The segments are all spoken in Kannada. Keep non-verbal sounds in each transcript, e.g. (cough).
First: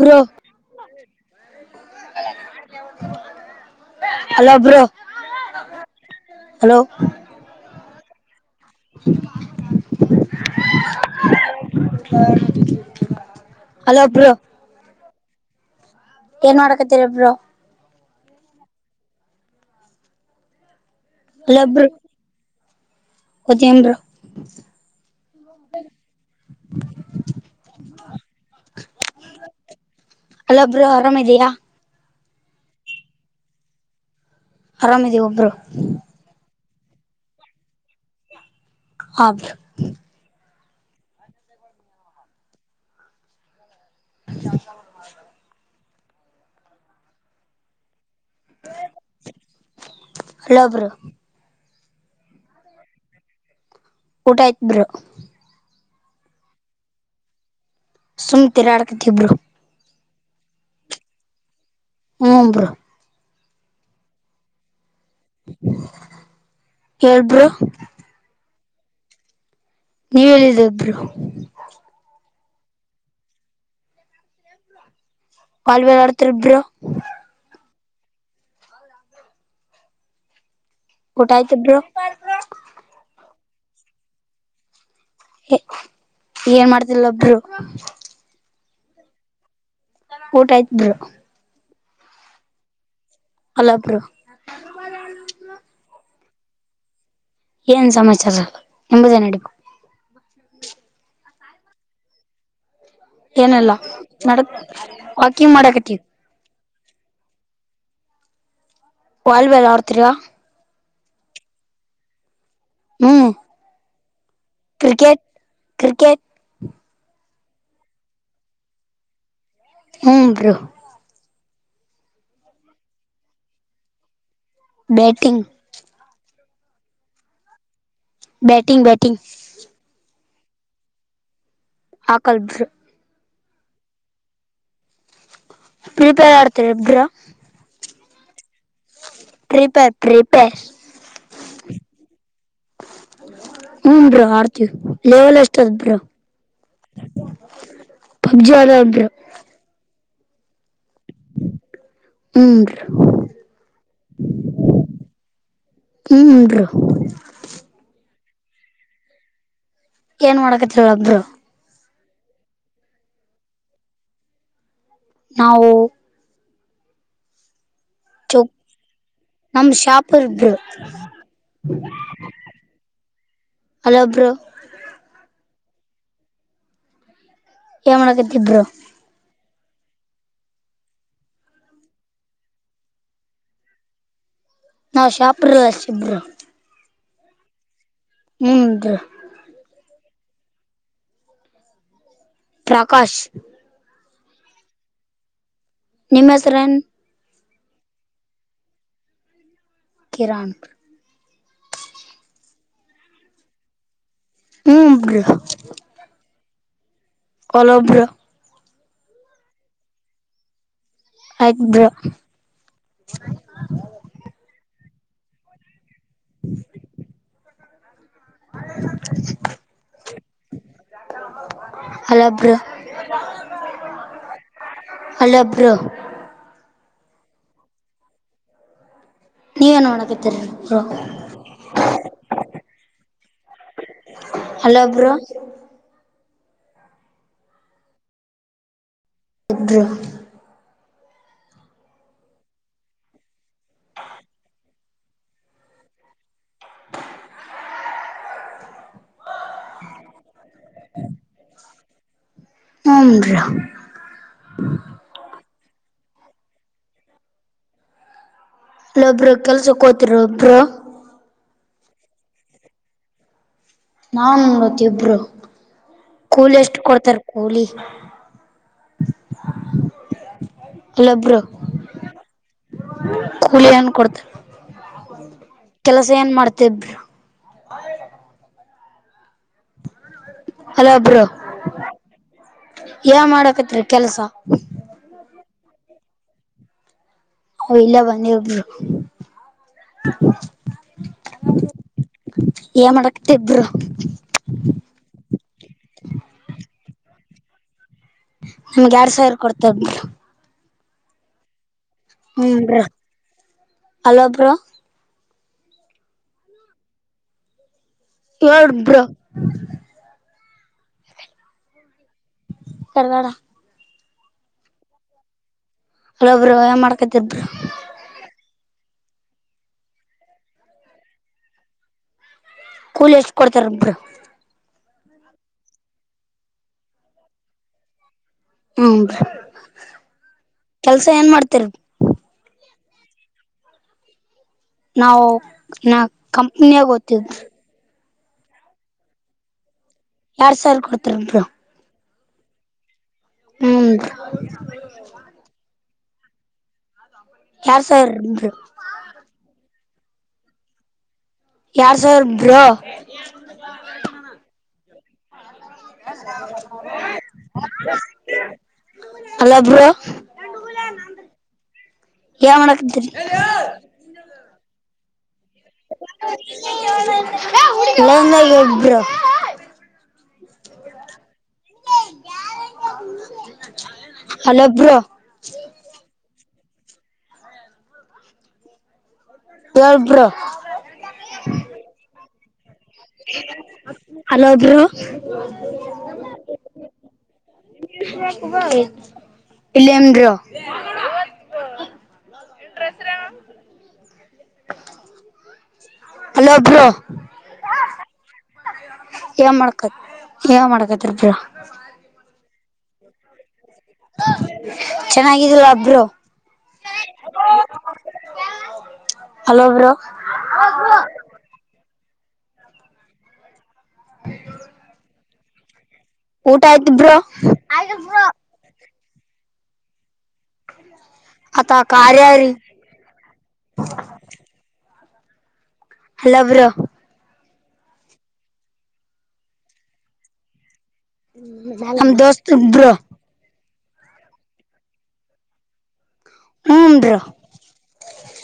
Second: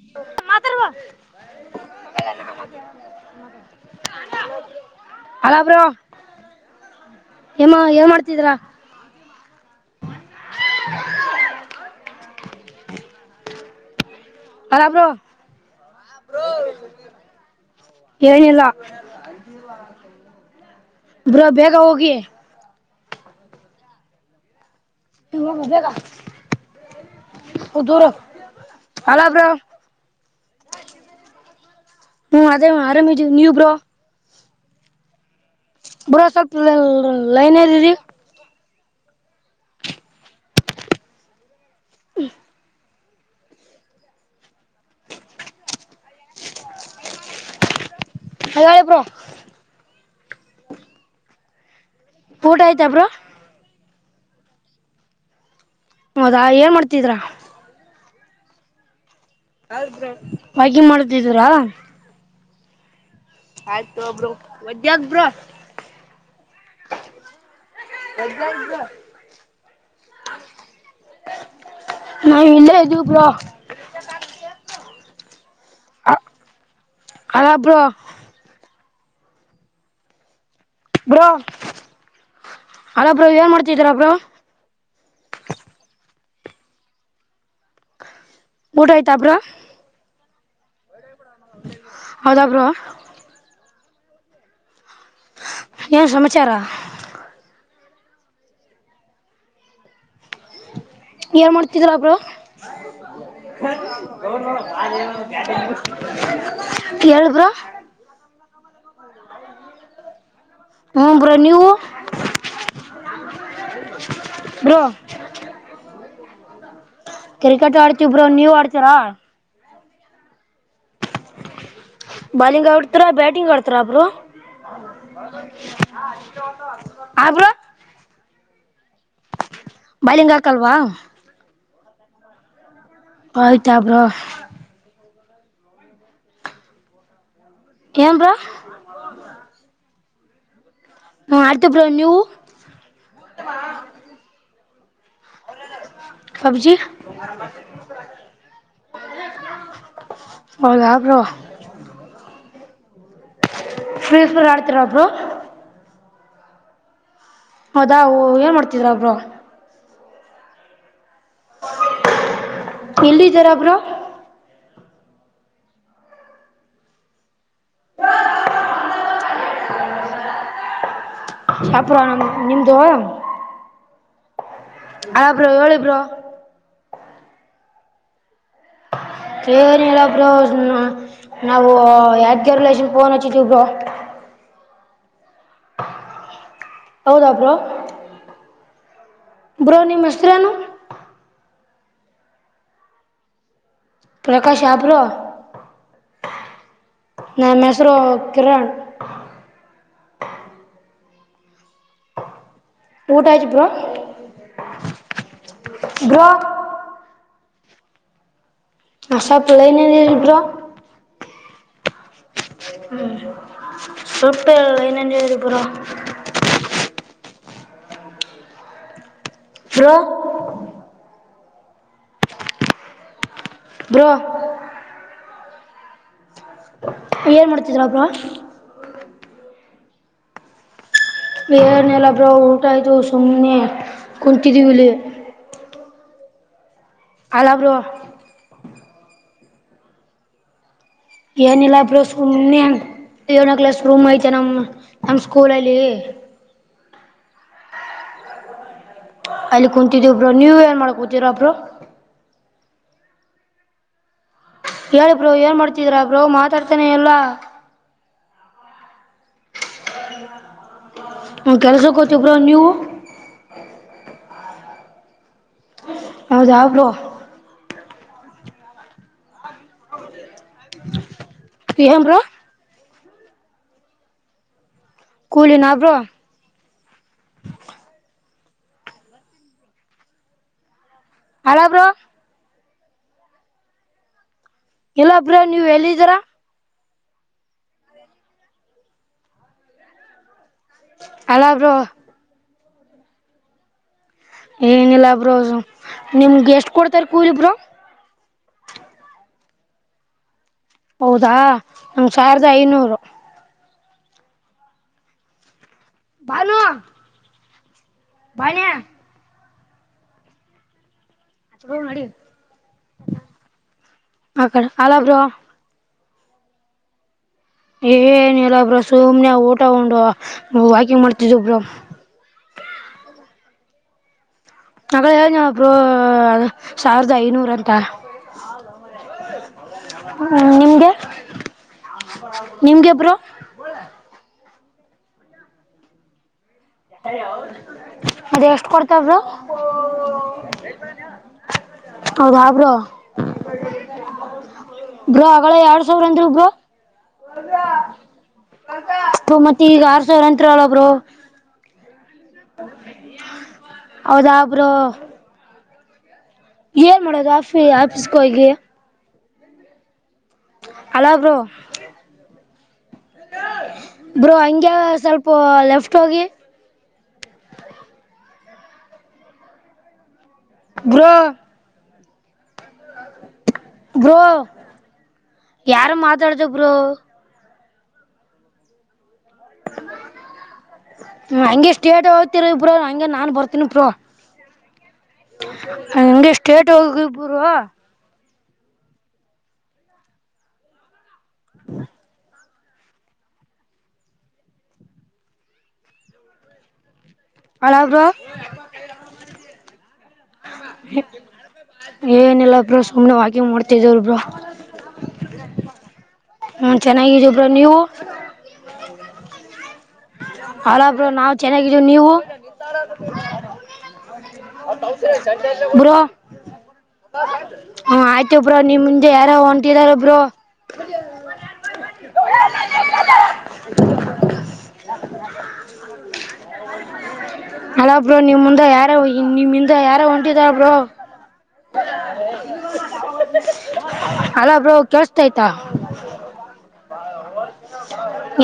ಬ್ರೋ ಮಾತರ್ವಾ (unintelligible) ಹಲೋ ಬ್ರೋ....... ಅಲ್ಲ ಹಲೋ ಏಮಾವ ಎನ್ ಮಾಡ್ತಿದ್ರಾ (unintelligible) ಹಲೋ ಬ್ರೋ.... (unintelligible) ಹಲೊ ಬ್ರೋ ಏನ್ ಮಾಡ್ಕತಿರಿ ಬ್ರೋ ಏನಿಲ್ಲ (unintelligible) ಬ್ರೋ ಬೇಗ ಹೋಗಿ ಮತ್ತೇನ ಬ್ರೋ.. ಯೇ ಹೋಗ ಬೇಗಾ... ಉದುರ ಅಲ್ಲ ಬ್ರೋ (unintelligible) ಹಲೋ ಬ್ರೋ ಆರಾಮಿದೀಯಾ ಹ್ಮ್ ಅದೇ ಆರಾಮ ಇದಿವಿ ನೀವ ಬ್ರೋ ಆರಾಮಿದಿವಿ ಬ್ರೋ. ಬ್ರೋ ಸ್ವಲ್ಪ ಲೈನ್..... ಯೇರರಿ (unintelligible) ಆಫ್ (unintelligible) ಹ್ಮ (unintelligible) ಅ (unintelligible) ಹಲೋ ಹೇಳಿ ಬ್ರೋ.. ಹೇಳೋ ಬ್ರೋ. ಊಟ ಆಯತಾ ಬ್ರೋ ಊಟ ಆಯ್ತಾ ಬ್ರೋ. ಹೌದಾ ಏನ್ ಮಾಡ್ತಿದ್ರಾ. ಸುಮ್ತಿರಾಡ್ಕತಿ ಬ್ರೋ. ವಾಕಿಂಗ್ ಮಾಡತಿದೀರಾ. ಹ್ಮ ಬ್ರೋ. ಆಯ್ತ ಬ್ರೋ ಮತ್ತೆ ಯಾಕ ಬ್ರೋ. ಹೇಲ್ ಬ್ರೋ. (unintelligible) ನೀವು ಯಲ್ಲ ಇದ್ರ ಬ್ರೋ ನಾವು ಇಲ್ಲ ಇದವೇ ಬ್ರೋ. ಹಾಲ್ (unintelligible) ಬ ಆಡ್ತಾರ್ ಇಬ್ರು ಅಲ ಬ್ರೋ ಬ್ರೋ ಊಟ ಆಯ್ತ ಬ್ರೋ ಹಲೋ ಬ್ರೋ ಏನ್ ಮಾಡ್ತಿದ್ದೀರಾ ಬ್ರೋ ಏನ್ ಮಾಡ್ತಿಲ್ಲ ಒಬ್ರು ಊಟ ಆಯ್ತಾಬ್ರ ಊಟ ಆತ್ ಹೌದಬ್ರು ಅಲ್ಲಪ್ರ ಏನ್ ಸಮಾಚಾರ ಏನ್ ಸಮಾಚಾರ ಎಂಬುದೇ ನಡಿಪ ಯಏಾರ್ ಮಾಡ್ತಿದ್ರಬ್ರು ಏನಿಲ್ಲ ನಡ ಅವ ಬ ವಾಕಿಂಗ್ ಮಾಡಕತ್ತೀವಿ ಕಳ್ ಗ್ರ ವಾಲ್ವೆ ಎ ಆರ್ತಾ ಹಞಂಬರುನ್ಯವು ಹ್ಮ್ ಬ್ರೋ ಕ್ರಿಕೆಟ್ ಕ್ರಿಕೆಟ್ ಕ್ರಿಕೆಟ್ ಆಡ್ತಿಬ್ರು ನೀವ್ ಆಡ್ತರಾ ಹೂಞ ಬ್ರೊ ಬಾಲಿಂಗ್ ಆಡ್ತಾರ ಬ್ಯಾಟಿಂಗ್ ಆಡ್ತಾರ ಒಬ್ರು ಬ್ಯಾಟಿಂಗ್ ಹಗರ ಬ್ಯಾಟಿಂಗ್ ಬ್ಯಾಟಿಂಗ್ ಬಲಿಂಗಾಕಲ್ವಾ ಆಕಲ್ಬ್ರ ಆಯ್ತಾ ಬ್ರ ಪರಿಪೇರ ಆಡ್ತಾರೆ ಎಬ್ಬರಾ ಕಮ್ರ ರಿಪ ತ್ರಿಪೆ ಮಾಡ್ತಬ್ರ ನೀವು ಹನ್ೂ ಆಡ್ತೀವಿ ಲೆವಲ್ ಅಷ್ಟು ದ್ರ ಪಬ್ಜಿ ಪಬ್ಜಿ ಆದ್ರ ೌ ಯಾಬ್್ರ ಹಂದು ಫ್ರೀ ಸ್ಫರ್ ಆಡ್ತಿರ ಒಬ್ರು ಇಂದು ಹೌದಾ ಏನ್ ಮಾಡ್ತಿದ್ರಾ ಒಬ್ರು ಏನ್ ಮಾಡಕತ್ಲ್ಲದರು ಎಲ್ಲಿದ್ದಾರಬ್ರು ನಾವು ಚ ನಮ ಶಾಪರ್ಬ್ರು ಶಾಪುರ ನ ನಿಮ್ದ ಅಲ್ಲಬ್್ರ ಆಬ್ರ ಹೇಳಿ ಬ್ರೋ ಏ ಮಾಡಕತಿದ್ರು ಸನಲ್ಲ ಬರ ನಾವು ಯರ್ಕರ್ ಲೇಷನ್ಫನ್ಚ್ಚಿದ್ದ ಬರ ನಾವು ಶಾಪ್ರಲ್ ಶಿಬರು ಹೌದಾ ಬ್ರೋ ಹ್ಮ್ ಡ್ರ ಬ್ರೋ ನಿಮ್ಮ ಹೆಸರೇನು ಪ್ರಕಾಶ್ ಪ್ರಕಾಶ್ ಆ ಬ್ರೋ ನಿಮ್ಮ ಹೆಸರನ್ ನನ್ ಹೆಸರು ಕಿರಣ್ ಕಿರಾಣ ಊಟ ಆಯ್ತ ಬ್ರೋ ಹ್ಮ್ ಬ್ರೋ ಬ್ರೋ ಒಲ ಬ್ರೋ ಹಸ ಪಳೈನ ಇಲ್ಬ ಬ್ರೋ ಆಯ್ತು ಬ್ರೋ ಹ್ಮ್ ಸುಟ್ಟ ಇನ್ನೇನ್ ಹೇಳಿ ಬ್ರೋ (inaudible) ಬ್ರೋ ಅಲೋ ಬ್ರೋ ಬ್ರೊಂ ಅಲೋ ಬ್ರೋ ಏನ್ ಮಾಡ್ತಿದಿರಾ ಬ್ರೋ ನೀವೇನ್ ಮಾಡಾಕತ್ತೀರಿ ಬ್ರೋ ಏನಿಲ್ಲ ಬ್ರೋ ಊಟ ಆಯ್ತು ಸುಮ್ಮನೆ ಕುಂತಿದ್ದೀವಿಲ್ಲಿ. ಹ ಅಲ ಬ್ರೋ (unintelligible) ಏನಿಲ್ಲ ಬ್ರೋ ಸುಮನೇ ಏಳನೇ ಕ್ಲಾಸ್ ರೂಮ್ ಐತೆ ನಮ್ಮ ನಮ್ಮ ಸ್ಕೂಲಲ್ಲಿ ಅಲ್ಲಿ ಕುಂತಿದ್ದೀವಿ ಬ್ರೋ ನೀವ ಏನ್ ಮಾಡಕ್ ಕುಂತಿರ ಬ್ರೋ ಹುನ್ ರೀ ಹೇಳಿ ಬ್ರೋ ಏನು ಮಾಡ್ತಿದೀರಾ ಬ್ರೋ ಮಾತಾಡ್ತಾನೆ ಎಲ್ಲ ಇಲ್ಲೊಬ್ರು ಕೆಲಸಕ್ಕೆೋತಿರ ಒಬ್ರು ಕೆಲಸಕ್ಕೆೋತಿವ ಬ್ರೋ ನೀವು ನಾನ್ ನೋಡತಿ ಇಬ್ರು ಕೂಲಿ ಹೌದಾ ಎಷ್ಟು ಬ್ರೋ ಕೊಡ್ತಾರ ಹುಲಿ ಹಲೋ ಬ್ರೋ ಏನು ಬ್ರೋ ಕೂಲಿ ಏನ್ ಕೊಡ್ತರ ಕೂಲಿನಾ ಬ್ರೋ ಕೆಲಸ ಏನ್ ಮಾಡ್ತಿದ್ದಿ ಹಲೋ ಬ್ರೋ ಹಳೋ ಬ್ರೋ ಎ ಮಾಡಕತ್ರಿ ಕೆಲ್ಸ ಇಲ್ಲ ಬ್ರೋ ನೀವ್ ಎಲ್ಲಿದ್ದೀರಾ ಇಲ್ಲೇ ಬಂದಿವ ಬ್ರೋ ಹಲೋ ಬ್ರೋ ಏನ್ ಮಾಡಾಕತ್ತೀ ಬ್ರೋ ಏನಿಲ್ಲ ಬ್ರೋ ನಿಮ್ಗೆ ಎಷ್ಟ್ ಕೊಡ್ತಾರೆ ಕೂಲಿ ಬ್ರೋ ನಮ್ಗೆ ಎರಡ್ ಸಾವಿರ ಕೊಡ್ತದರು ಹೌದಾ ನಂಗ್ ಸಾವಿರದ ಹ್ಮಾ ಐನೂರು ಅಲೋಬ್ರ ಭಲ ಎಡ್ಬ್ರ ಅ ಹೋ ನಡ ಕವಾಳ ಅಕಡ ಅಲ ಬ್ರೋ ಅಲ್ಲಬ್ರು ಮಾಡ್ಕತಿದ್ರ ಏನಿಲ್ಲ ಬ್ರ ಸುಮ್ನೆ ಊಟಗೊಂಡು ವಾಕಿಂಗ್ ಮಾಡ್ತಿದ್ದ ಬ್ರ ಕೂಲ್ ಎಷ್ಟ್ ಕೊಡ್ತಾರೊಬ್ಬರು ಮಳ ಹೇಳಬ್್ರ ಸಾವಿರದ ಐನೂರ ಅಂತ ಹ್ಮ್ ಬ್ರೋ ನಿಮಗೆ ಕೆಲ್ಸ ಏನ್ ಮಾಡ್ತಿರಿ ನಿಮ್ಗೆಬರು ನಾವು ಕಂಪ್ನಿಯಾಗ ಓದ್ತಿದ್ ಅದ ಎಷ್ಟು ಕೊಡ್ತಾವರು ಎರಡ್ ಸಾವಿರ ಕೊಡ್ತಾರ ಬ್ರೋ ಹೌ ಹಾಪ್ರ ಹ್ಮ್ ಗ್ರ ಅಗಳ ಎರಡ್ ಸಾವಿರ ಅಂದರು ಗ್ರ ಎರಡ್ ಸಾವಿರದ ಎಂಟ ಮತ್ತೆ ಈಗ ಆರ್ ಸಾವಿರ ಅಂತ್ರ ಅಲ್ಲಬ್ರು ಯಾರು ಸರ್ ಬ್ರ ಹೌದಬ್ರು ಹ ಏನ್ ಮಾಡೋದು ಆಫಿ ಆಫೀಸ್ಕಗೆ ಅಲ್ಲಬಾ ಹಲೋ ಬ್ರೋ ಏನ್ ಮಾಡಕತ್ತೀರಿ ಬ್ರೋ ಹಂಗೆ ಸ್ವಲ್ಪ ಲೆಫ್ಟ್ ಹೋಗಿ ಲಂಗ ಒಬ್ಬರು (unintelligible) ಬ್ರೊ ಬ್ರೊ ಹಲೋ ಬ್ರೋ ಯಾರು ಮಾತಾಡ್ದಬ್ರು ಹೆಲ್ ಬ್ರೊ ಹಂಗೆ ಸ್ಟೇಟ್ ಹೋಗ್ತಿರ ಇಬ್ರ ಹಂಗಗೆ ನಾನ್ ಬರ್ತನಿ ಬ್ರೊ ಹಲೋ ಬ್ರೋ ನಂಗೆ ಸ್ಟೇಟ್ ಹೋಗಿ ಬ್ರೊ ಇಲಿಮ್ ಬ್ರೊ ಹ್ಮ (unintelligible) ರಸರಾಮ (unintelligible) ಅಲ್ಲಭ್ರೋ ಅಳಾ ಬ್ರೊ ಎ ಮಳಕತ್ (unintelligible) ಏನ ಇಲ್ಲ ಅ್ರ ಸುಮ್ನೆ ವಾಕಿಂಗ್ ಮಾಡ್ತಿಧೆ ಬ್ರ ಚೆನ್ನಾಗಿದಿಲ್ಲ ಬ್ರೋ ಹ್ಮ ಚೆನ್ನಾಗಿದೋಬ್ರ ನೀವು (unintelligible) ಹಲೋ ಬ್ರೊ ಹಲೋ ಬ್ರೊ ನಾವು ಚೆನ್ನಾಗಿದ್ದವು ನೀವು ಹ (unintelligible) ಬ ಬ್ರೋ ಹ ಆಯ್ತು (unintelligible) ಒಬ್ರು ನಿಮ್ ಮುಂದೆ ಯಾರೋ ಹೊಂಟೀಧಾರೆ ಬ್ರೊ ಅತ್ತಾ ಕಾರಾರಾರಿ (unintelligible) ಹಲೋ ಬ್ರೊ ಅಲ ಬ್ರೋ ನಿಮ ಮುಿಂದ ಯಾರೋ ನಿಮ್ಮಿಂದ ಯಾರೋ ಹೊಂಟಿದಾರ ಬ್ರೋ (unintelligible) ನಮ್ ದೋಸ್ತು ಬ್ರೋ ಅಲ ಬ್ರೋ ಕೇಳ್ಸ್ತಾ ಐತಾ ಹ್ಮ ಬ್ರೊ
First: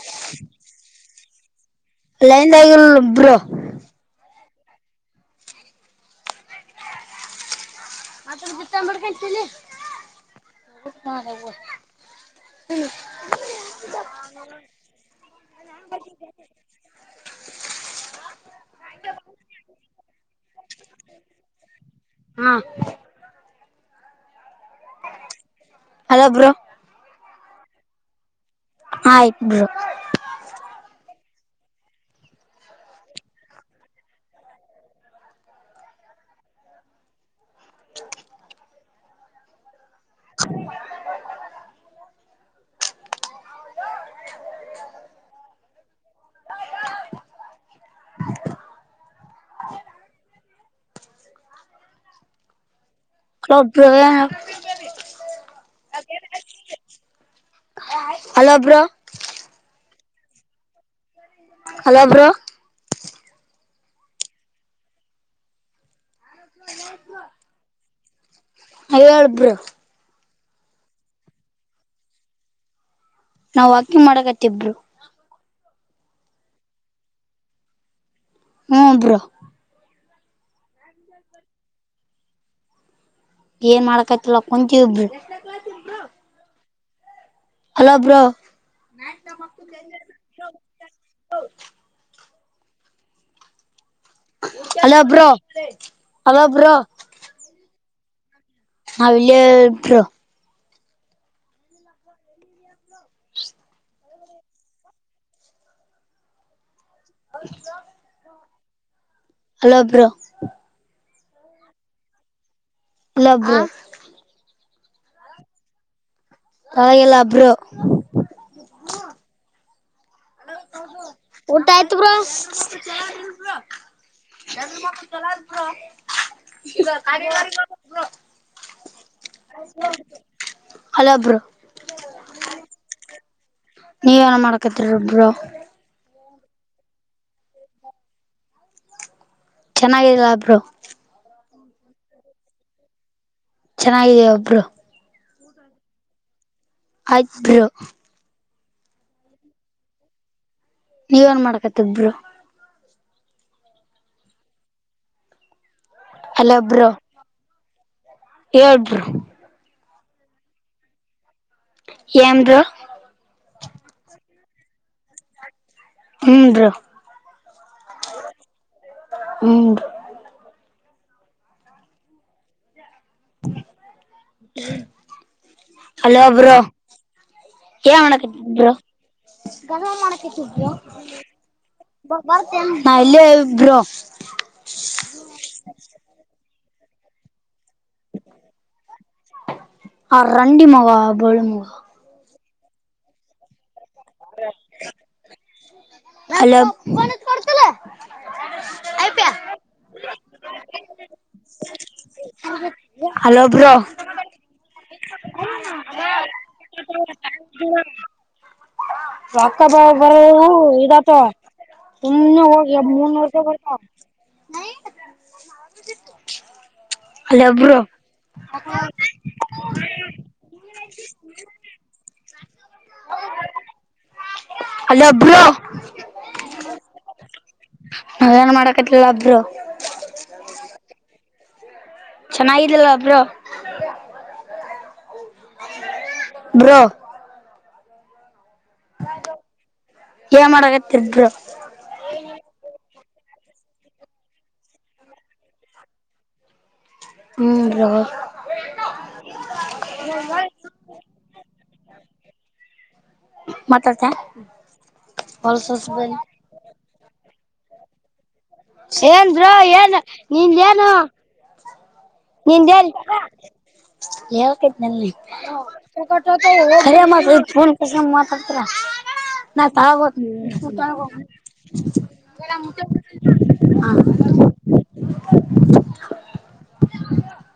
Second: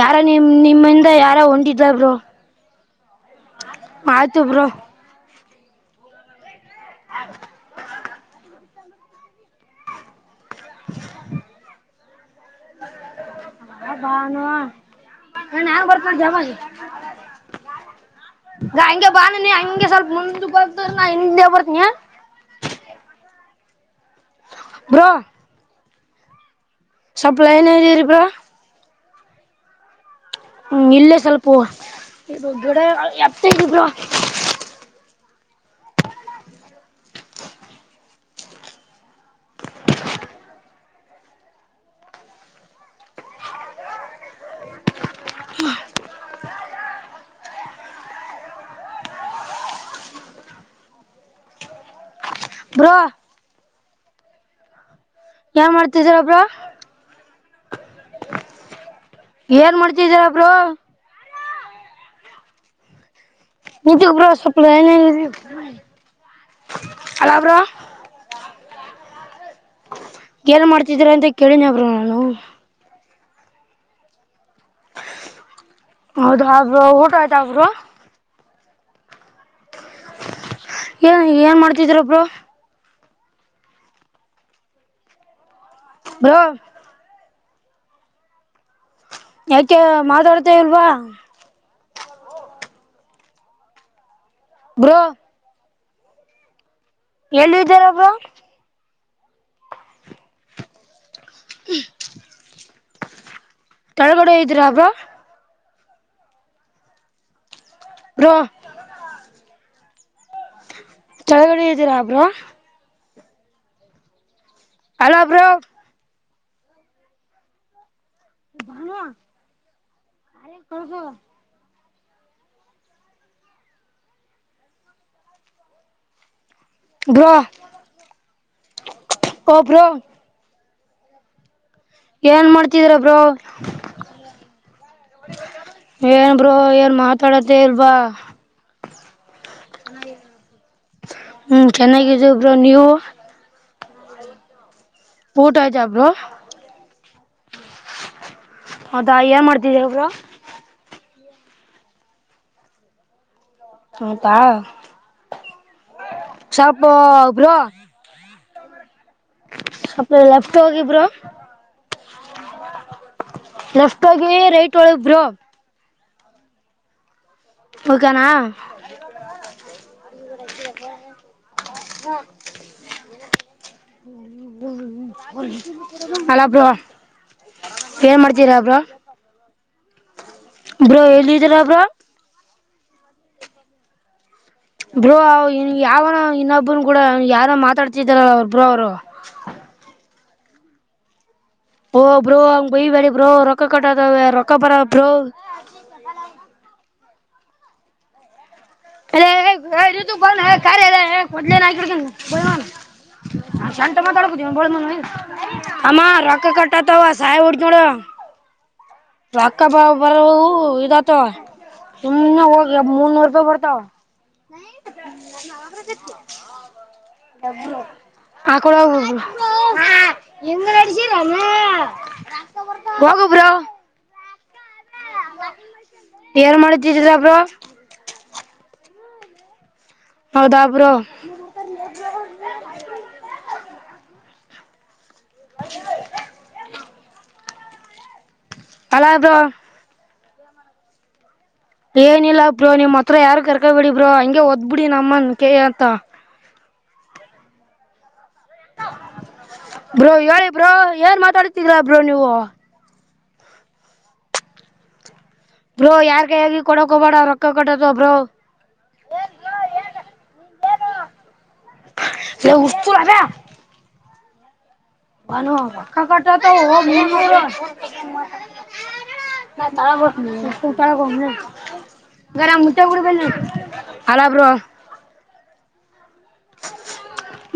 ಯಾರ ನಿಮ ನಿಮ್ಮಿಂದ ಯಾರ ಹೋಂಡಿದ ಬ್ರು ಲೈಂದ ಆಗಲ್ ಬ್ರು ಆಯಿತು ಬ್ರೋ ಹ ಮತ್ತ ಹತ್ತಂಬಡ್ಕತೀನ ತಲಿ ಹಾ ಹೋಗುನ್ ಹ ಹ ಬಾನುವ ನಣ ಯಂಗ ಬರ್ತನೆ ಹೆವಾಗ ನ ಹಗೆ ಬಾನಿ ಹಗೆ ಸ್ವಲ್ಪ ಮುಂದೆ ಬಂದ್ರೆ ನಾ ಹಿಂದೆ ಬರ್ತಿನಿ ಹ್ಮ್ ಬ್ರೊ ಹಲೋ ಬ್ರೋ ಸಪ ಲೈನ್ನಯಾಗ್ ಇರಿ ಬ್ರೋ ಆಯ್ತ್ರು ಬ್ರೋ ಹ್ಮ್ ಇಲ್ಲೇ ಸ್ವಲ್ಪ ಗಡ ಎತ್ತ ಹಿಡಿ ಬ್ರೋ (inaudible) (inaudible) (unintelligible) ಹ (unintelligible) ಬ್ರೊ (unintelligible) ಏನ್ ಮಾಡ್ತಿದೀರ ಬ್ರೋ ಹಲೋ ಬ್ರೋ ಏನ್ ಮಾಡ್ತಿದೀರಾಬ್ರು ಹಲೋ ಬ್ರೋ ನೀ ಬ್ರೋ ಸೊಪ್ಲೈನ ಹಲ ಬ್ರೋ ಹಲೋ ಹೇಳು ಬ್ರೋ ಏನ್ ಮಾಡ್ತಿದ್ರ ಅಂತ ಕೇಳಿನಬ್ರು ನಾನು ನಾವವು ವಾಕಿಂಗ್ ಮಾಡಕತ್ತತಿಬ್ರು ಹೌದು ಹೌದು ಬ್ರೋ ಊಟ ಆಯ್ತಾ ಬ್ರೋ ಹ್ಮ್ ಬ್ರೋ ಏನ್ ಏನ್ ಮಾಡ್ತಿರ ಬ್ರೋ ಏನ್ ಮಾಡಕತಿಲ್ಲ ಕುಂತಿದ್ವಿ ಹ್ಮ್ ಹಲೋ ಬ್ರೋ ಯಾಕೆ ಮಾಡೋರದೆ ಇಲ್ವಾ ಬ್ರೋ ಹಲೋಬ್ರೋ ಹಲೋ ಬ್ರೋ ಎಲ್ಲಿದ್ದೀರಾ ಬ್ರೋ ಅಲ್ಲಿ ಬ್ರೋ (unintelligible) ತಳಗಡೆ ಇದ್ದರಾಬ್್ರಾ ಹದು ರೋ ಅಲೊಬ್್ರ ಚಳಗಡೆ ಇದ್ದೀರಾ ಅಬ್್ರ ಲು ಅಲ್ಲ ಬರ ತಳಗೆಲ್ಲ ಅಬ್ರೋ ಬಾಣುವ ಅ ಕೊಳ್ುವ ಊಟ ಆಯ್ತು ಬ್ರ ಈಗ ಕಾರ ಬ್ರೋ ಓ ಬ್ರೋ ಹಲಬ್ರು ಏನ್ ಮಾಡ್ತಿದ್ರ ಬ್ರೋ ನೀವ ಏನ ಮಾಡ್ಕತ್ರಿ ರೊಬ್ರು ಏನ್ಬರು ಏನ್ ಮಾತಾಡತ್ತೇ ಇಲ್ವಾ ಚೆನ್ನಾಗಿಲ್ಲ ಒಬ್ರು ಹ್ಮ್ ಚೆನ್ನಾಗಿದ ಬ್್ರ ನೀವು ಚೆನ್ನಾಗಿದೆ ಒಬ್ರು ಊಟ ಆಜಬ್ರು ಅಬ್ರೋ ಹೌದಾ ಏನ್ ಮಾಡ್ದಿದ ಒಬ್ರ ನೀವೇನ್ ಮಾಡ್ಕತಿದರು ಹೌದಾ ಸಪ ಬ್ರೋ ಎಏಳ್ರು ಅ ಲೆಫ್ಟ್ ಹೋಗಬರು ಎ್ದ ರಷ್ಟೋಗಿ ರೈಟ್ ಒಳಬ್ರು ಹ್ಞ ರ ಓಕನಾ ಹ್ಮ ಹಾ ಹ್ಮ ನಲ್ಲ ಬರ ೇ ಮಾಡಕಟ್ಟಿದರು ಗಮ ಮಾಡಕ ಇಟ್ಟಿದರು ಬ್ರೋ ಎಲ್ಲಿದ್ದೀರಾ ಬ್ರೋ ನ ಬ್ರ ಬ್ರೋ ಯಾವನೋ ಇನ್ನೊಬ್ಬ್ರ ಕೂಡ ಯಾರೋ ಮಾತಾಡ್ತಿದಾರಲ್ಲ ಅವ್ರು ಬ್ರೋ ಅವರು ಆ ರಂಡ ಮುಗ ಬಳು ಮುಗುವ ಓ ಬ್ರೋ ಹಂಗ ಬಯಿ ಬರಿ ಬ್ರೋ ರೊಕ್ಕ ಕಟ್ಟತವ ರೊಕ್ಕ ಬರ ಬ್ರೋ ಅಲ ಅು ಬ ಕ ಎಲ್ಲ ಬ ನಕ ಬ ಹಲೋ ಹ ಬ್ರೋ ಶಂತ ಮದಡ ಆಮ್ಮ ರಕ ಕಟ್ಟ ತ ಸಹ ಉಡಿ ಚಳ ವಕ ರೊಕ್ಕ ಬ ಬರ ಬರವು ಇ್ದತ ಇದಾತವ ಇನ್ನ ಹೋಗಿ ಮುೂರು ರೂಪಾಯಿ ಬರ್ತಾವ ಹಲೋ ಆಕುಳ ಬ್ರೋ ಬಿಳು ಆಕುಳ್ ಹೆಂಗ್ ನಡ್ಸರಲ್ಲ ಹೋಗು ಬ್ರೋ ಹಲೋ ಬ್ರೋ ಏನ ಮಾಡುತಿದಿಯ ಬ್ರೋ ಅಏನ್ ಮಾಡಕತ್ಲಿಲ್ಲ ಅಬ್ರು ಹೌದಾ ಬ್ರೋ ಚೆನ್ನಾಗಿದ್ದಲ್ಲ ಬ್ರೋ ಬ್ರೋ ಅಲ ಬ್ರೋ ಏ ಮಾಡಗತ್ತಿರ ಬ್ರೋ ಏನಿಲ್ಲ ಬ್ರೋ ನಿಮ್ ಹತ್ರ ಯಾರು ಕರ್ಕಬೇಡಿ ಬ್ರೋ ಹಂಗೆ ಓದ್ಬಿಡಿ ನಮ್ಮನ್ ಕ ಅಂತ ಹ್ಮ್ ಬ್ರೋ ಬ್ರೋ ಹೇಳಿ ಬ್ರೋ ಏನ್ ಮಾತಾಡ್ತಿದ್ರಾ ಬ್ರೋ ನೀವು ಮಾತಾಆಡ್ತಾ ಬ್ರೋ ಯಾರ್ ಕೈ ಆಗಿ ಕೊಡಕ ಹಬೇಡ ರೊಕ್ಕ ಕಟ್ಟತ ಬ್ರೋ ಏನ್ರು ಏನ್ ನಿನ್ ಏನು ನಿಂದಾ ಏನ ಹೇಳ ಹೇಳ್ ವನು ರೊಕ್ಕಾ ಕಟ್ ಆಟವ ಕರೆ (unintelligible) ಮಾತ ಫೋನ್ ಕಸ ಮಾತಾಡ್ತಾರ ನಾ ತಳಗೋ ತಳಗ ಗರಾಮ್ ಮುಟ್ಟೆ ಬಿಡಬ ಹಾ ಅಲ ಬ್ರೋ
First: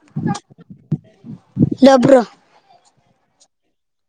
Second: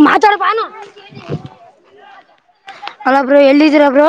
ಮಾತಾಡು ಬಾನೋ ಇಲ್ಲಾ ಬ್ರೋ ಹಲೊಬ್ರೋ ಎಲ್ಲಿದೀರಬ್ರೋ